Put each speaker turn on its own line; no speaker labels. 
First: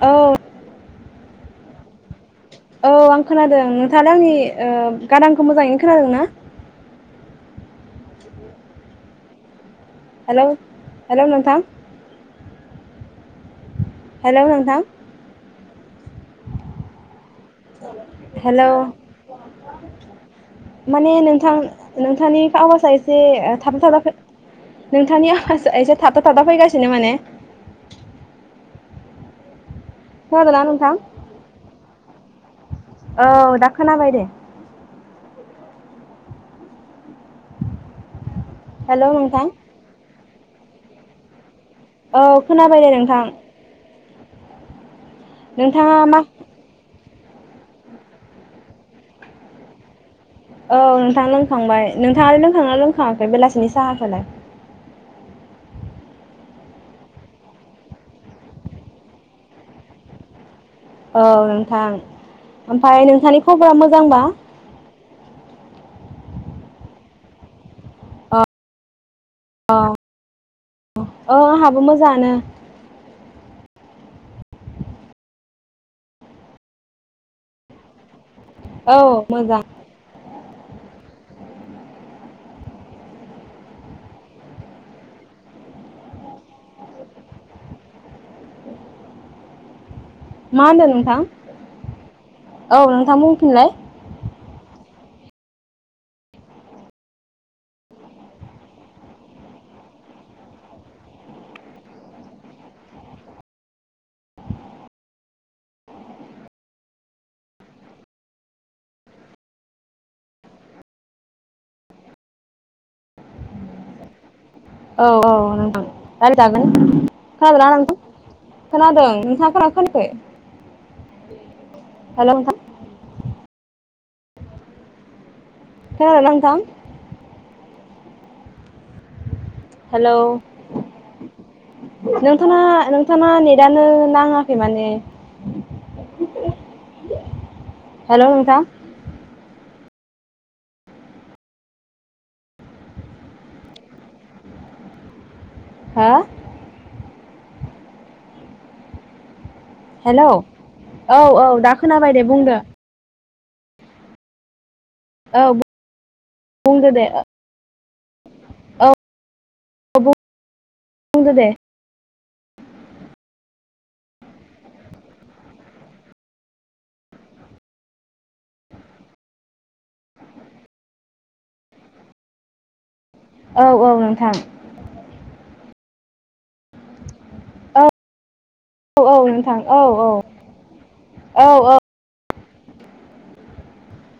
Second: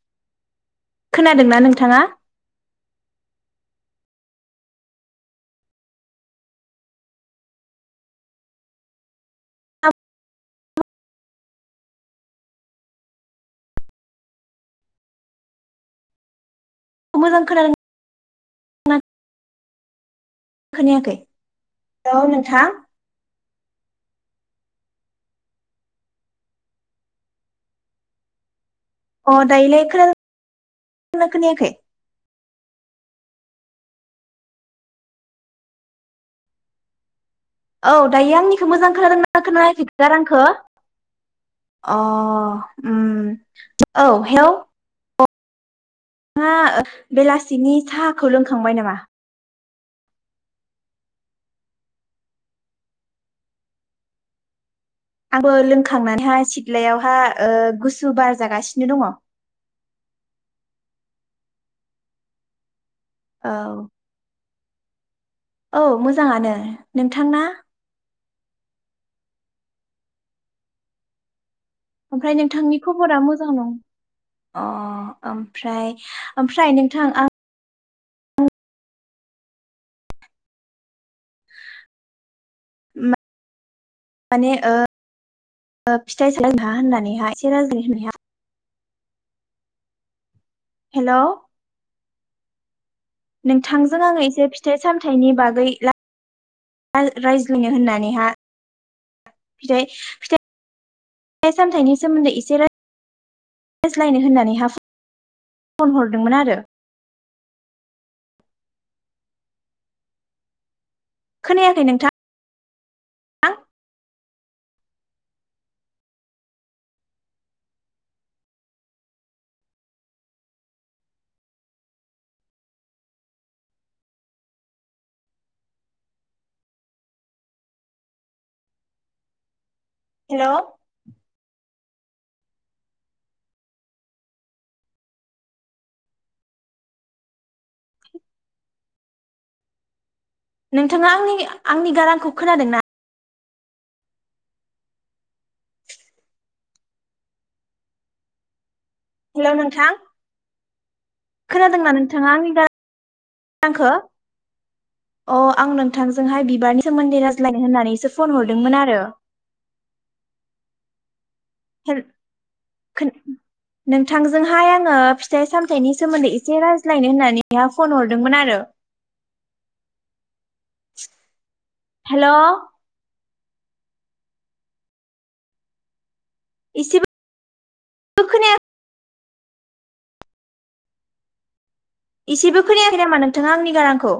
औ
खोनादोंना नोंथाङा
औ आं खोनादों नोंथाङालाय आंनि ओ गारांखौ मोजाङैनो खोनादों ना? हेलौ हेलौ नोंथां हेलौ नोंथां
मोजां खोनादों
हेलौ माने
खोनायाखै
नोंथां
औ
नोंथांनि
नोंथां
आवासा से ओ थाबथा थाबसो नोंथांनि आवासा एसे थाबथा थाबथा फैगासिनो माने
अ दायोलाय खोनाद
खोनादोंना नोंथां?
मोजां खोनायाखै।
औ दा खोनाबाय दे।
औ दायो आंनिखौ मोजां
हेलौ
खोनादों ना
नोंथां
खोनायाखै गारांखो। अ
औ खोनाबाय दे
उम
नोंथां
औ हेवौ।
नोंथाङा मा
थाङा बेलासिनि साहाखौ लोंखांबाय नामा?
औ नोंथां लोंखांबाय नोंथाङालाय लोंखागोना लोंखाङाखै बेलासिनि साहा खौलाय।
आंबो लोंखांनानैहाय सिथ्लायावहा ओ गुसु बार जागासिनो दङ।
औ नोंथां ओमफाय नोंथांनि खबरा मोजां बा।
औ मोजाङानो नोंथां ना?
औ औ आंहाबो मोज
ओमफ्राय नोंथांनि। खबरा मोजां नं अ ओमफ्राय ओमफ्राय नोंथां आं
औ मोजां।
[unintelligible] माने ओ फिथाइ [unintelligible]
मा होनदों नोंथां
हेलौ
औ नोंथां बुंफिनलाय।
जों आं एसे फिथाइ सामथाइनि बागै ला रायज्लायनो होननानैहा। फीथाय फिथाय सामथाइनि सोमोन्दै एसे राय रायज्लायनो होननानै हा फन हरदोंमोन आरो। खोनायाखै नोंथां।
औ औ नोंगौ रायलायजागोन खोनादोंना नोंथां खोनादों नोंथाङा खोनागोना खोनायाखै। हेलौ नोंथां। खोनादोंना नोंथां। हेलौ। नोंथांना नोंथाङा नेटानो नाङाखै माने।
[unintelligible]
हेलौ नोंथां।
नोंथांङा आंनि आंनि गारांखौ खोनादों ना?
हा
हेल' नोंथां।
हेल' औ औ दा खोनाबाय दे बुंदो।
आंखो। अ
औ
आं नोंथांजों हाय बिबारनि
बुंदो दे
सोमोन्दै रायज्लायनो होननानैसो फन हरदोंमोन आरो।
ब बुंदो दे।
हेल नोंथांजोंहाय आंङो फिथाइ सामथायाइनि सोमोन्दै एसे रायज्लायनो होननानै बेहा फन हरदोंमोन आरो। हेल'
औ औ नोंथां।
एसेबो
औ नोंथां औ औ औ।
इसेबो खोनायाखै नामा नोंथांङा आंनि गारांखौ?